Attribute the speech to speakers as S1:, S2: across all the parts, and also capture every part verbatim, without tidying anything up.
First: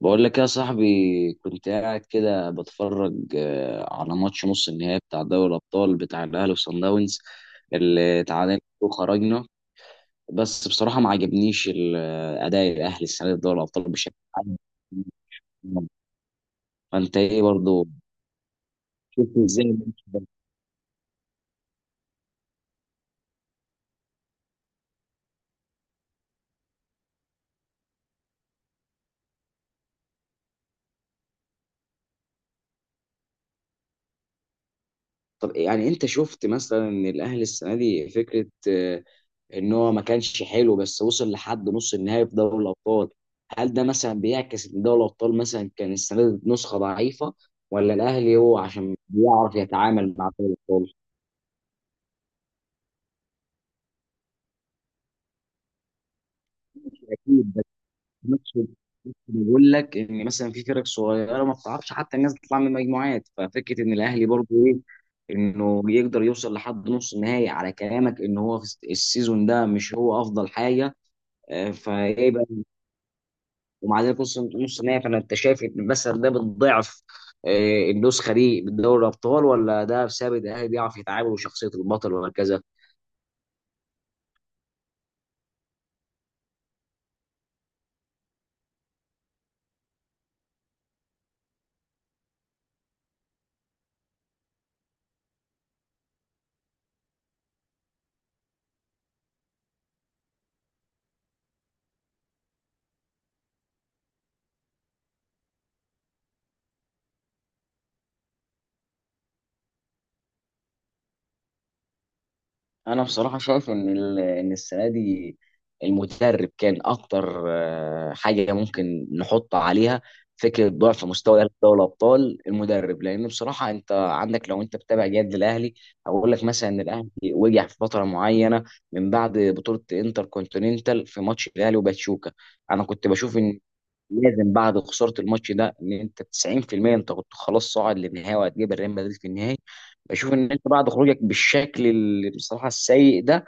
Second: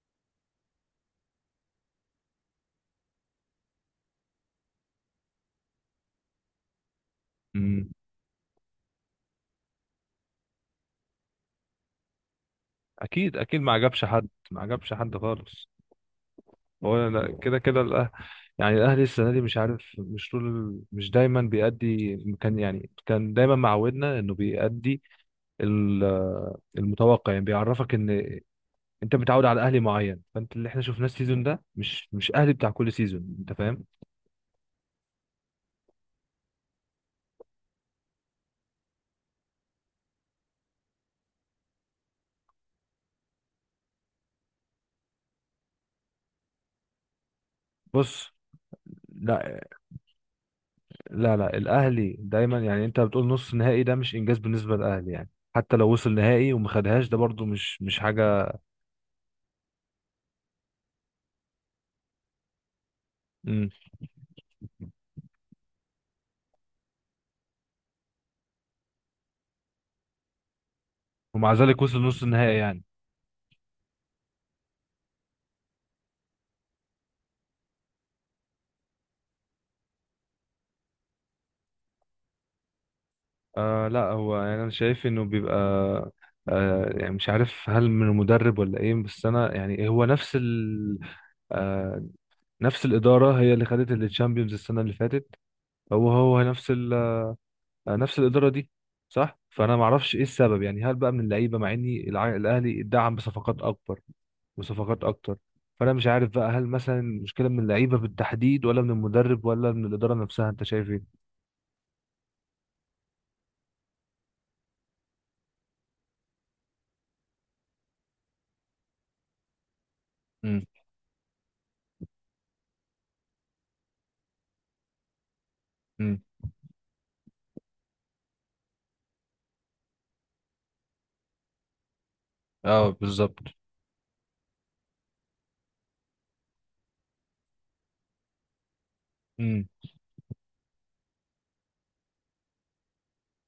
S1: بقول لك يا صاحبي، كنت قاعد كده بتفرج آه، على ماتش نص النهائي بتاع دوري الأبطال بتاع الأهلي وصن داونز
S2: مم.
S1: اللي تعادلنا وخرجنا. بس بصراحة ما عجبنيش ال- آه، أداء الأهلي السنة دي
S2: اكيد
S1: في دوري
S2: اكيد ما
S1: الأبطال
S2: عجبش
S1: بشكل
S2: حد،
S1: عام.
S2: ما عجبش حد خالص. هو
S1: فأنت
S2: لا-
S1: إيه
S2: كده كده
S1: برضه،
S2: الأه- يعني الاهلي السنه
S1: شفت
S2: دي مش
S1: إزاي
S2: عارف،
S1: الماتش ده؟
S2: مش طول مش دايما بيأدي. كان يعني كان دايما معودنا انه بيأدي ال- المتوقع، يعني بيعرفك ان انت متعود على اهلي معين، فانت اللي احنا شفناه السيزون ده مش مش اهلي بتاع كل سيزون، انت فاهم؟
S1: طب يعني أنت شفت مثلا إن الأهلي السنة دي فكرة آه، ان هو ما كانش حلو بس وصل لحد نص النهائي في دوري الابطال. هل ده مثلا بيعكس ان دوري الابطال مثلا كان السنه دي نسخه ضعيفه، ولا
S2: بص،
S1: الاهلي هو عشان بيعرف
S2: لا
S1: يتعامل مع دوري الابطال؟
S2: لا لا، الاهلي دايما، يعني انت بتقول نص نهائي ده مش انجاز بالنسبه للاهلي، يعني. حتى لو وصل نهائي وما خدهاش ده برضو
S1: اكيد، بس
S2: مش مش
S1: في
S2: حاجه،
S1: نفس الوقت بقول لك ان مثلا في فرق صغيره ما بتعرفش حتى الناس تطلع من المجموعات، ففكره ان الاهلي برضه ايه، انه يقدر يوصل لحد نص النهائي على كلامك ان هو في السيزون ده مش هو افضل حاجه.
S2: ومع
S1: آه،
S2: ذلك وصل نص
S1: فايه بقى،
S2: النهائي يعني.
S1: ومع ذلك نص نص نهائي. فانا انت شايف ان مثلا ده بتضعف آه، النسخه دي من دوري الابطال، ولا ده بسبب ان الاهلي بيعرف يتعامل وشخصيه البطل وهكذا؟
S2: آه لا، هو يعني انا شايف انه بيبقى، آه يعني مش عارف هل من المدرب ولا ايه. بس انا يعني هو نفس ال آه نفس الاداره هي اللي خدت الشامبيونز السنه اللي فاتت. هو هو نفس ال آه نفس الاداره دي، صح. فانا ما اعرفش ايه السبب، يعني هل بقى من اللعيبه، مع اني الع- الاهلي اتدعم بصفقات اكبر وصفقات اكتر. فانا مش عارف بقى، هل مثلا المشكله من اللعيبه بالتحديد، ولا من المدرب، ولا من الاداره نفسها؟ انت شايف ايه؟
S1: انا بصراحه شايف ان ال- ان السنه دي المدرب كان اكتر آه، حاجه ممكن نحط عليها فكره ضعف مستوى الاهلي في دوري الابطال، المدرب، لان بصراحه انت عندك لو انت بتابع جد الاهلي
S2: مم.
S1: هقول لك مثلا ان الاهلي وجع في فتره معينه من بعد بطوله انتر كونتيننتال في ماتش الاهلي وباتشوكا. انا
S2: اه،
S1: كنت
S2: بالظبط.
S1: بشوف ان لازم بعد خساره الماتش ده ان انت تسعين في المية انت كنت خلاص صاعد للنهائي وهتجيب الريال مدريد في النهائي.
S2: امم
S1: بشوف ان انت بعد خروجك بالشكل اللي بصراحه السيء ده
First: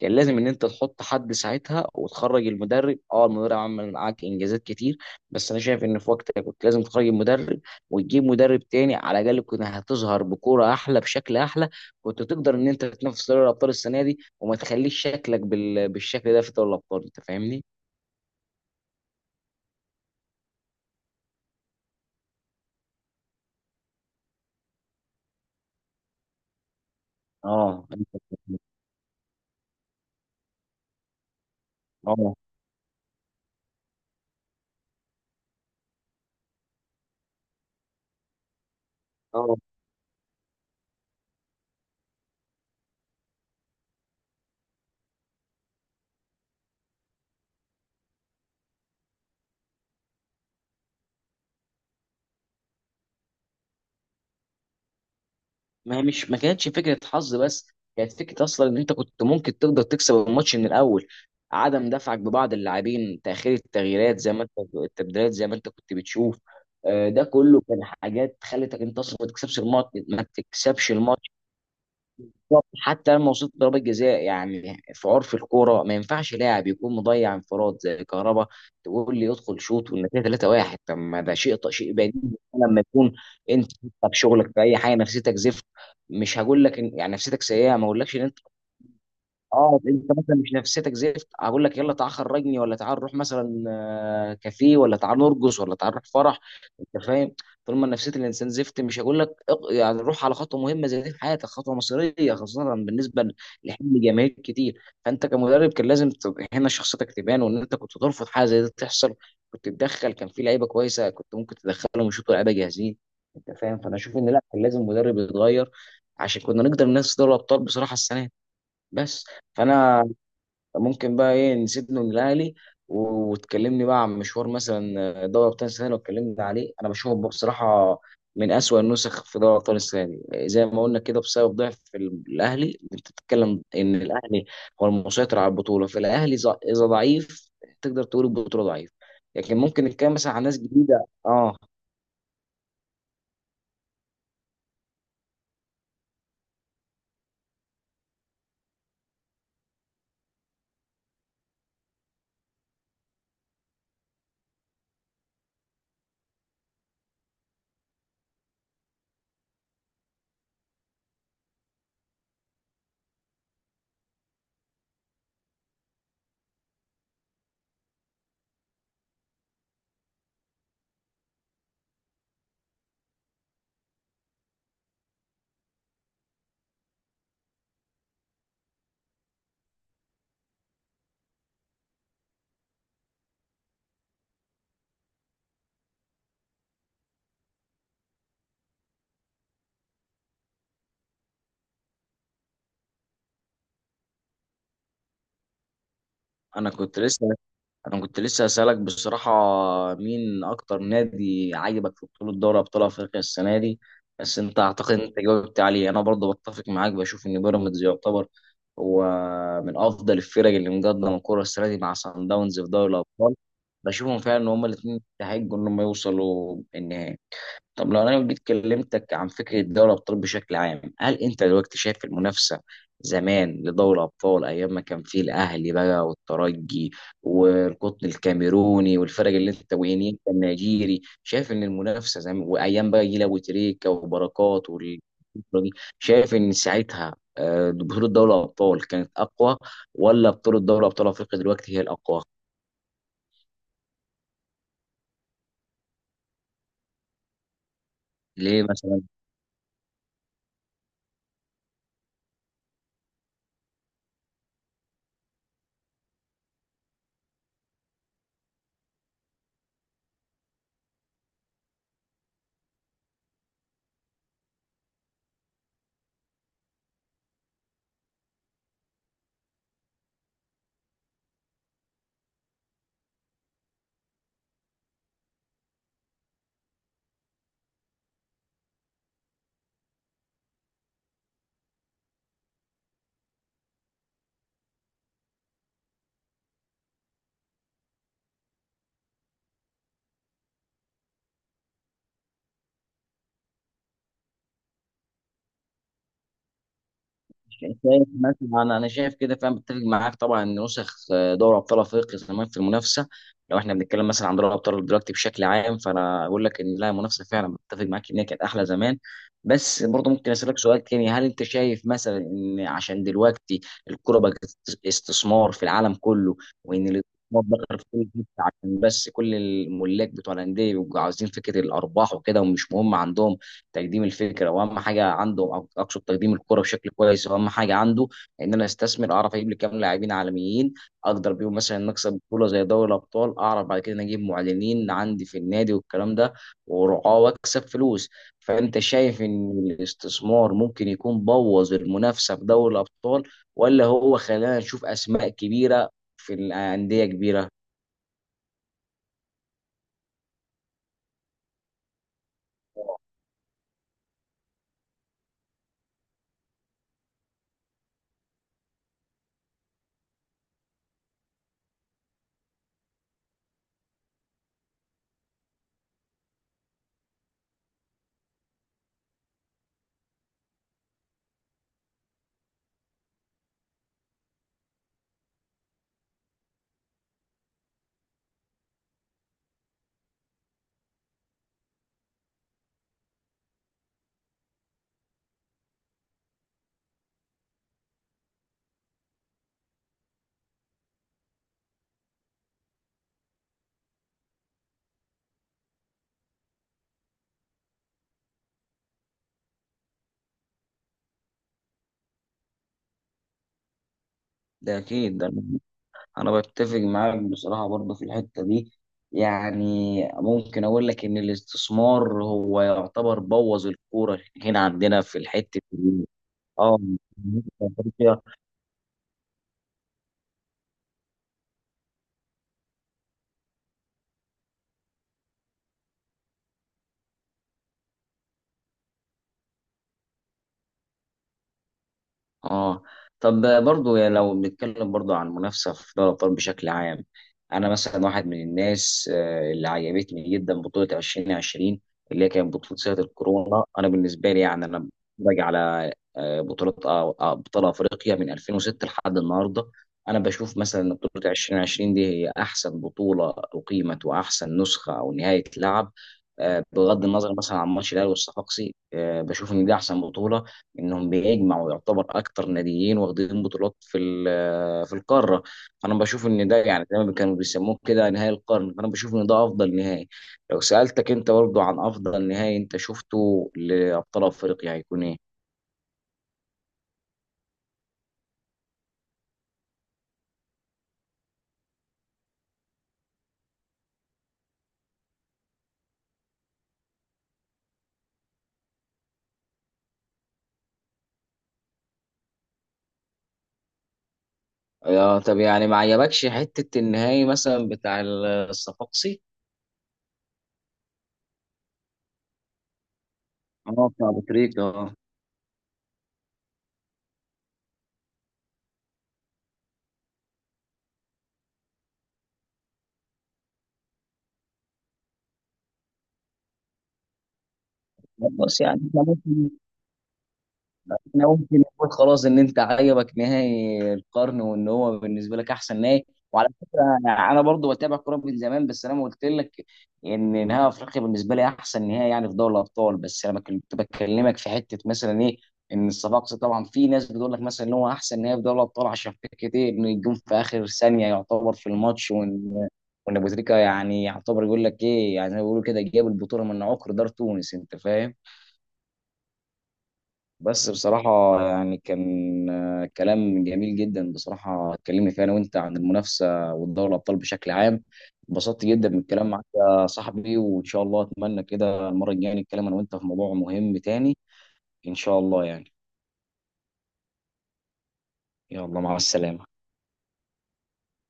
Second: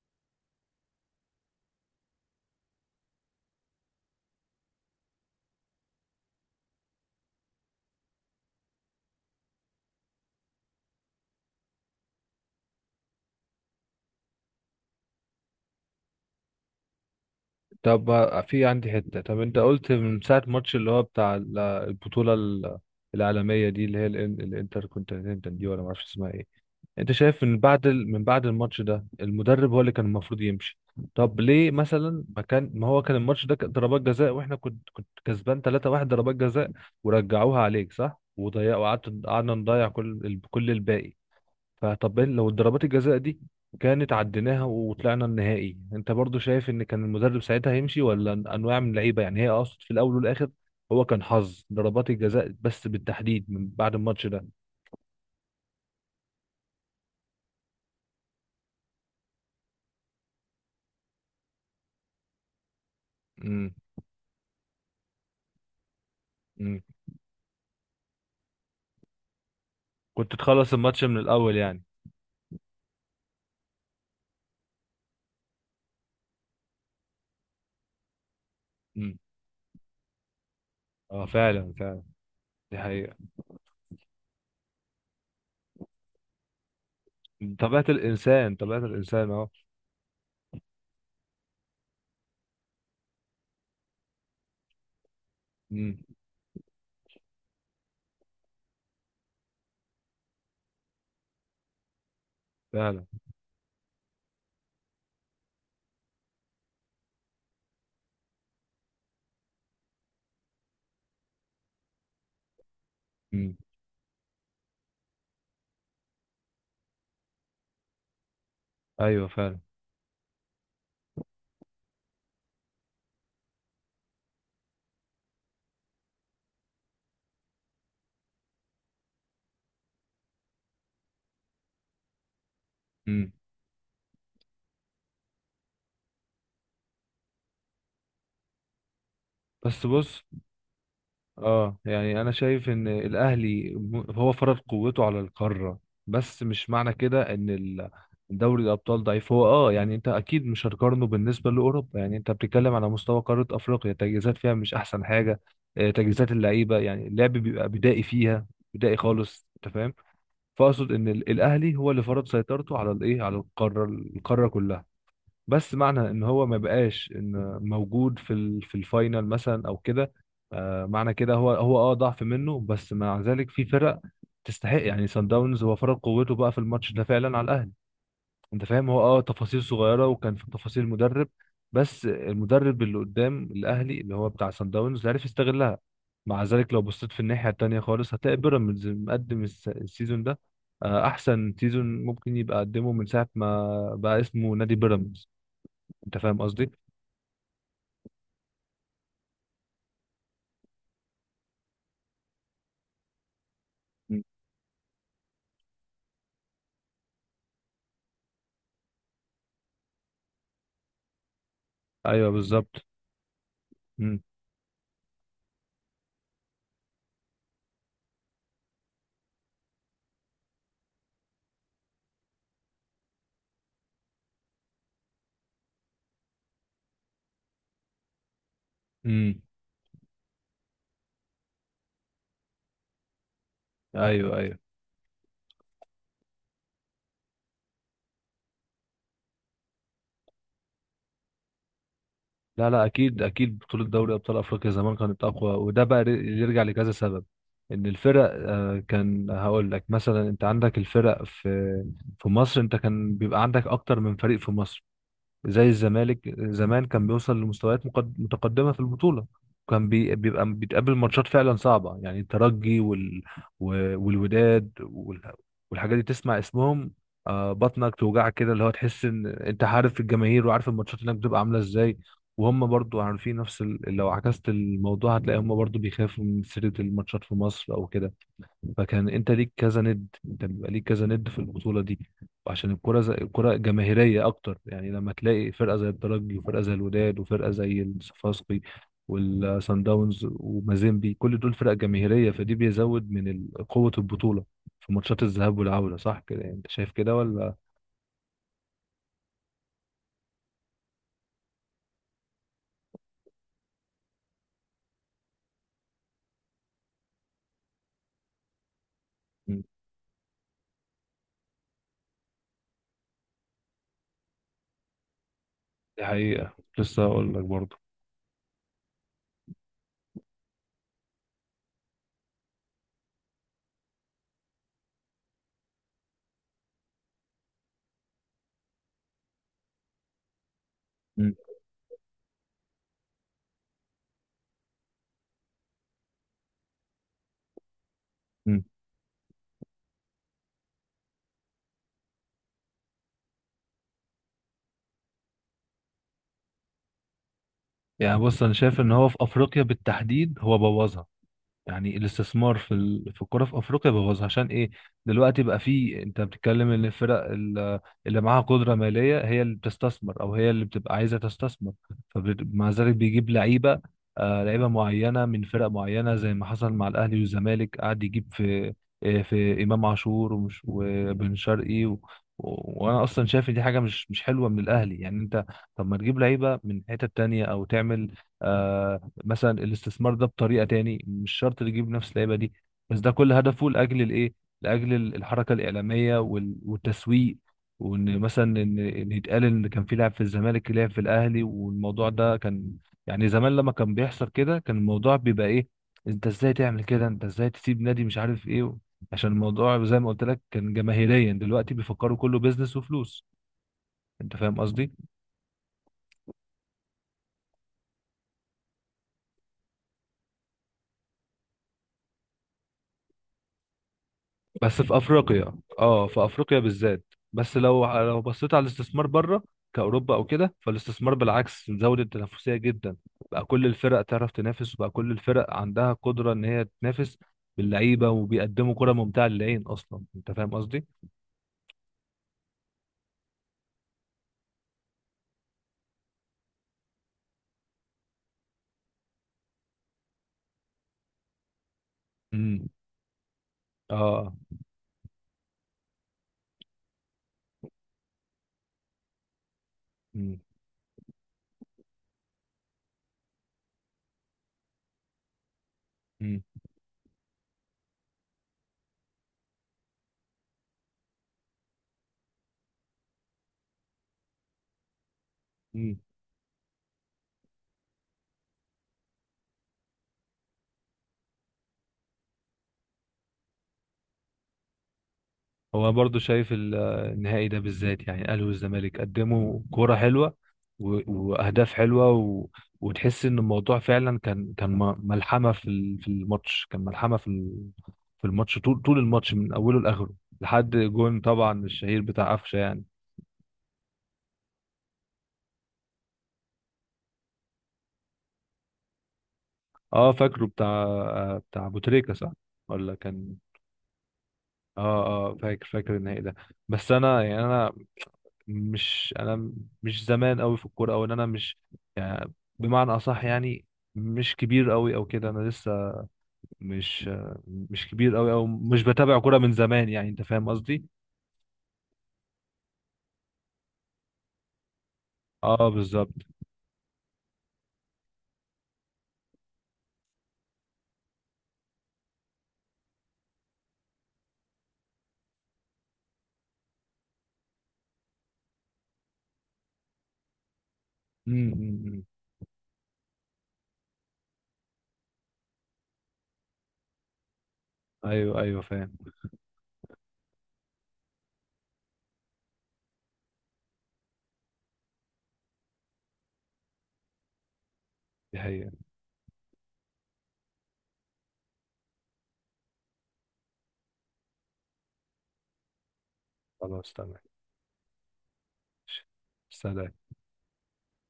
S1: كان لازم ان انت تحط حد ساعتها وتخرج المدرب. اه المدرب عمل معاك انجازات كتير، بس انا شايف ان في وقتها كنت لازم تخرج المدرب وتجيب مدرب تاني. على الاقل كنت هتظهر بكوره احلى، بشكل احلى، كنت تقدر ان انت تنافس دوري الابطال السنه دي وما تخليش شكلك بال... بالشكل ده في دوري الابطال. انت فاهمني؟
S2: طب بقى في عندي حتة. طب انت قلت من ساعة الماتش اللي هو بتاع ال- البطولة ال- العالمية دي، اللي هي الانتر كونتيننتال دي، ولا معرفش اسمها ايه. انت شايف من بعد
S1: اه.
S2: ال- من بعد الماتش ده المدرب هو اللي كان المفروض يمشي؟ طب ليه مثلا؟
S1: اه.
S2: ما كان ما هو كان الماتش ده كان ضربات جزاء، واحنا كنت كنت كسبان ثلاثه واحد ضربات جزاء، ورجعوها عليك، صح، وضيع. وقعدت قعدنا
S1: اه.
S2: نضيع كل ال- كل الباقي. فطب إيه لو ضربات الجزاء دي كانت عديناها وطلعنا النهائي؟ انت برضو شايف ان كان المدرب ساعتها هيمشي، ولا انواع من اللعيبه يعني؟ هي اقصد في الاول والاخر هو كان حظ ضربات الجزاء بس، بالتحديد من بعد الماتش ده.
S1: ما هي مش ما كانتش فكره حظ بس، كانت فكره اصلا ان انت كنت ممكن تقدر تكسب الماتش من الاول. عدم دفعك ببعض اللاعبين، تاخير
S2: امم.
S1: التغييرات زي ما انت، التبديلات زي ما انت كنت بتشوف.
S2: امم.
S1: آه، ده كله كان حاجات خلتك انت اصلا ما تكسبش الماتش، ما
S2: كنت تخلص
S1: تكسبش
S2: الماتش من
S1: الماتش.
S2: الاول يعني.
S1: بالظبط. حتى لما وصلت ضربة جزاء يعني في عرف الكورة ما ينفعش لاعب يكون مضيع انفراد زي كهربا
S2: امم.
S1: تقول لي يدخل شوط والنتيجة ثلاثة واحد. طب ما
S2: اه،
S1: ده شيء
S2: فعلا،
S1: شيء
S2: فعلا.
S1: بديهي
S2: دي
S1: لما يكون
S2: حقيقه.
S1: انت في شغلك في اي حاجة نفسيتك زفت. مش هقول لك إن يعني نفسيتك سيئة،
S2: طبيعه
S1: ما اقولكش ان
S2: الانسان، طبيعه الانسان، اه.
S1: اه انت مثلا مش نفسيتك زفت اقول لك يلا تعال خرجني، ولا تعال نروح مثلا آه، كافيه، ولا تعال نرقص، ولا تعال نروح
S2: امم.
S1: فرح. انت فاهم، طول ما نفسيه الانسان زفت مش هقول لك اق- يعني روح على خطوه مهمه زي دي في حياتك، خطوه مصيريه خاصه
S2: فعلا.
S1: بالنسبه لحلم جماهير كتير. فانت كمدرب كان لازم تبقى هنا شخصيتك تبان، وان انت كنت ترفض حاجه زي دي تحصل. كنت تدخل، كان في لعيبه كويسه كنت ممكن تدخلهم ويشوطوا لعيبه جاهزين. انت
S2: امم.
S1: فاهم، فانا اشوف ان لا، كان لازم مدرب يتغير عشان كنا نقدر ننافس دوري الابطال بصراحه السنه، بس.
S2: ايوه، فعلا.
S1: فانا ممكن بقى ايه نسيبنا من الاهلي وتكلمني بقى عن مشوار مثلا آه، دوري ابطال السنه اللي اتكلمنا عليه. انا بشوفه بصراحه من اسوأ النسخ في دوري ابطال السنه دي آه، زي ما قلنا كده بسبب ضعف الاهلي. انت
S2: امم.
S1: بتتكلم ان الاهلي هو المسيطر على البطوله، فالاهلي ز- اذا ضعيف تقدر تقول البطوله ضعيف. لكن ممكن
S2: بس
S1: نتكلم
S2: بص،
S1: مثلا عن ناس جديده. اه
S2: اه يعني انا شايف ان الاهلي م- هو فرض قوته على القاره، بس مش معنى كده ان ال- دوري الابطال ضعيف. هو اه يعني انت اكيد مش هتقارنه بالنسبه لاوروبا يعني، انت بتتكلم على مستوى قاره افريقيا، تجهيزات فيها مش احسن حاجه. آه، تجهيزات اللعيبه، يعني اللعب بيبقى بدائي فيها، بدائي خالص، انت فاهم. فاقصد ان ال- الاهلي هو اللي فرض سيطرته على الايه، على القاره القاره كلها. بس معنى ان هو ما بقاش ان موجود في ال- في الفاينل مثلا او كده، آه، معنى كده هو هو اه ضعف منه. بس مع ذلك في فرق تستحق يعني. سان داونز هو فرق قوته بقى في الماتش ده فعلا على الاهلي، انت فاهم. هو اه تفاصيل صغيره، وكان في تفاصيل مدرب. بس المدرب اللي قدام الاهلي اللي هو بتاع سان داونز عرف يستغلها. مع ذلك لو بصيت في الناحيه التانيه خالص هتلاقي بيراميدز مقدم الس- السيزون ده، آه، احسن سيزون ممكن يبقى قدمه من ساعه ما بقى اسمه نادي بيراميدز، انت فاهم قصدي.
S1: انا كنت لسه، انا كنت لسه اسالك بصراحه مين اكتر نادي عاجبك في بطوله دوري ابطال افريقيا السنه دي؟
S2: مم.
S1: بس انت اعتقد انت جاوبت عليه. انا برضه بتفق معاك، بشوف ان بيراميدز يعتبر هو من افضل الفرق اللي مقدمه الكره السنه دي مع سان
S2: ايوه،
S1: داونز في
S2: بالظبط.
S1: دوري الابطال. بشوفهم
S2: مم.
S1: فعلا ان هما الاثنين يستحقوا ان هم يوصلوا النهائي. طب لو انا جيت كلمتك عن فكره دوري الابطال بشكل عام، هل انت دلوقتي شايف المنافسه زمان لدوري الابطال ايام ما كان فيه الاهلي بقى، والترجي، والقطن الكاميروني، والفرق
S2: مم.
S1: اللي انت ويني انت النيجيري، شايف ان المنافسه زمان، وايام بقى جيل ابو تريكه
S2: ايوه، ايوه.
S1: وبركات وال- الفترة دي، شايف ان ساعتها آه، بطوله دوري الابطال كانت اقوى، ولا بطوله دوري ابطال افريقيا دلوقتي هي الاقوى؟
S2: لا لا، اكيد اكيد بطوله دوري ابطال افريقيا زمان كانت اقوى، وده بقى ر- يرجع لكذا سبب. ان الفرق،
S1: ليه
S2: آه،
S1: مثلا؟
S2: كان هقول لك مثلا، انت عندك الفرق في، في مصر انت كان بيبقى عندك اكتر من فريق في مصر. زي الزمالك زمان كان بيوصل لمستويات مقد- متقدمة في البطولة، كان بي- بيبقى بيتقابل ماتشات فعلا صعبة يعني. الترجي وال... و- والوداد وال... والحاجات دي تسمع اسمهم، آه، بطنك توجعك كده. اللي هو تحس ان انت عارف الجماهير، وعارف الماتشات هناك بتبقى عاملة ازاي. وهم برضو عارفين نفس ال... لو عكست الموضوع هتلاقي هم برضو بيخافوا من سيرة الماتشات في مصر او كده. فكان انت ليك كذا ند، انت بيبقى ليك كذا ند في البطوله دي. وعشان الكره زي الكره جماهيريه اكتر، يعني لما تلاقي فرقه زي الترجي وفرقه زي الوداد وفرقه زي الصفاقسي والسان داونز ومازيمبي، كل دول فرق جماهيريه، فدي بيزود من ال- قوه البطوله في ماتشات الذهاب والعوده، صح كده؟ يعني انت شايف كده ولا؟
S1: شايف مثلا انا، أنا شايف كده، فاهم، بتفق معاك طبعا ان نسخ آه، دوري ابطال افريقيا زمان في المنافسه، لو احنا بنتكلم مثلا عن دوري ابطال دلوقتي بشكل عام، فانا اقول لك ان لا، منافسه فعلا بتفق معاك ان هي كانت احلى زمان.
S2: مم.
S1: بس برضه ممكن اسالك سؤال تاني، هل انت شايف مثلا ان عشان دلوقتي الكوره بقت است- استثمار في العالم
S2: دي
S1: كله،
S2: حقيقه،
S1: وان
S2: لسه
S1: الاستثمار
S2: هقول لك
S1: بقى
S2: برضه.
S1: في كل حته، عشان بس كل الملاك بتوع الانديه بيبقوا عاوزين فكره الارباح وكده، ومش مهم عندهم تقديم الفكره، واهم حاجه عنده أق- اقصد تقديم الكره بشكل كويس، واهم حاجه عنده ان انا استثمر، اعرف اجيب لي كام لاعبين عالميين، اقدر
S2: مم.
S1: بيهم مثلا نكسب بطوله زي دوري الابطال، اعرف بعد كده إن اجيب معلنين عندي في النادي والكلام ده، ورعاه، واكسب فلوس.
S2: مم.
S1: فانت شايف ان الاستثمار ممكن يكون بوظ المنافسه في دوري الابطال، ولا هو خلانا نشوف اسماء كبيره في الانديه كبيره؟
S2: يعني بص، انا شايف ان هو في افريقيا بالتحديد هو بوظها. يعني الاستثمار في ال... في الكرة في افريقيا بوظ، عشان ايه؟ دلوقتي بقى في، انت بتتكلم ان الفرق ال- اللي معاها قدرة مالية هي اللي بتستثمر، او هي اللي بتبقى عايزة تستثمر. فمع ذلك بيجيب لعيبة، آه لعيبة معينة من فرق معينة، زي ما حصل مع الاهلي والزمالك، قعد يجيب في، آه، في امام عاشور ومش وبن شرقي و... و- وانا اصلا شايف ان دي حاجه مش مش حلوه من الاهلي، يعني انت، طب ما تجيب لعيبه من حته تانية، او تعمل، آه، مثلا الاستثمار ده بطريقه تاني، مش شرط اللي يجيب نفس اللعيبه دي. بس ده كل هدفه لاجل الايه، لاجل الحركه الاعلاميه وال- والتسويق، وان مثلا ان إن يتقال ان كان في لاعب في الزمالك لعب في الاهلي. والموضوع ده كان، يعني زمان لما كان بيحصل كده كان الموضوع بيبقى ايه؟ انت ازاي تعمل كده، انت ازاي تسيب نادي مش عارف ايه؟ عشان الموضوع زي ما قلت لك كان جماهيريا، دلوقتي بيفكروا كله بيزنس وفلوس، انت فاهم
S1: ده
S2: قصدي.
S1: اكيد، ده انا بتفق معاك بصراحه برضه في الحته دي. يعني ممكن اقول لك ان الاستثمار هو يعتبر بوظ الكوره هنا
S2: بس في
S1: عندنا في
S2: افريقيا،
S1: الحته
S2: اه،
S1: دي.
S2: في افريقيا
S1: اه.
S2: بالذات. بس لو لو بصيت على الاستثمار بره، كاوروبا او كده، فالاستثمار بالعكس زود التنافسيه جدا، بقى كل الفرق تعرف تنافس، وبقى كل الفرق عندها قدره ان هي تنافس باللعيبه، وبيقدموا كره ممتعه للعين اصلا، انت فاهم قصدي.
S1: اه. طب برضو يعني لو بنتكلم برضو عن المنافسه في دوري الابطال بشكل عام، انا مثلا واحد من الناس آه، اللي عجبتني جدا بطوله ألفين وعشرين اللي هي كانت
S2: امم.
S1: بطوله سنه الكورونا. انا
S2: اه.
S1: بالنسبه لي يعني انا بتفرج على آه، بطوله آه، آه، ابطال افريقيا من ألفين وستة لحد النهارده، انا بشوف مثلا ان بطوله ألفين وعشرين دي هي احسن بطوله اقيمت، واحسن نسخه او نهايه لعب آه، بغض النظر مثلا عن ماتش الاهلي والصفاقسي. آه، بشوف ان دي احسن بطوله انهم بيجمعوا يعتبر اكتر ناديين واخدين بطولات في ال- في القاره. فانا
S2: امم.
S1: بشوف ان ده يعني زي ما كانوا بيسموه كده نهائي القرن، فانا بشوف ان ده افضل نهائي. لو سالتك انت برضه عن افضل نهائي انت شفته لابطال افريقيا هيكون ايه؟
S2: هو برضو شايف ال- النهائي ده بالذات، يعني الاهلي والزمالك قدموا كوره حلوه و- واهداف حلوه و... وتحس ان الموضوع فعلا كان كان م- ملحمه في ال- في الماتش، كان ملحمه في ال- في الماتش طول طول الماتش من اوله لاخره، لحد جون طبعا الشهير بتاع قفشه يعني.
S1: آه طب يعني ما عجبكش حته النهائي مثلا بتاع الصفاقسي؟
S2: اه، فاكره بتاع بتاع ابو تريكه، صح ولا كان؟
S1: اه بتاع ابو تريكة اه.
S2: اه. اه، فاكر فاكر النهائي ده. بس انا يعني انا مش انا مش زمان قوي في الكوره، او ان انا مش يعني، بمعنى اصح يعني مش كبير قوي او كده. انا لسه مش مش كبير قوي، او
S1: بس يعني
S2: مش بتابع كوره من زمان، يعني انت فاهم قصدي.
S1: احنا ممكن نقول خلاص ان انت عجبك نهائي القرن وان هو بالنسبه لك
S2: اه،
S1: احسن نهائي.
S2: بالظبط.
S1: وعلى فكره انا، أنا برضو بتابع كوره من زمان، بس انا ما قلت لك ان نهائي افريقيا بالنسبه لي احسن نهائي يعني في دوري الابطال. بس انا كنت بكلمك في حته مثلا ايه، ان الصفاقسي طبعا في ناس بتقول لك مثلا ان هو احسن نهائي في دوري الابطال عشان فكره ايه، انه يجون في اخر ثانيه
S2: امم.
S1: يعتبر
S2: أمم،
S1: في
S2: أمم.
S1: الماتش، وان وان ابو تريكه يعني يعتبر يقول لك ايه، يعني زي ما بيقولوا كده جاب البطوله من عقر دار تونس، انت فاهم.
S2: ايوه ايوه، فاهم.
S1: بس بصراحة يعني كان آه، كلام جميل جدا بصراحة اتكلمنا فيه أنا وأنت عن المنافسة والدوري الأبطال بشكل عام.
S2: دي
S1: اتبسطت
S2: حقيقة.
S1: جدا من الكلام معاك يا صاحبي، وإن شاء الله أتمنى كده المرة الجاية نتكلم أنا وأنت في موضوع مهم تاني، إن شاء الله يعني.
S2: خلاص تمام.
S1: يلا، مع السلامة.
S2: سلام.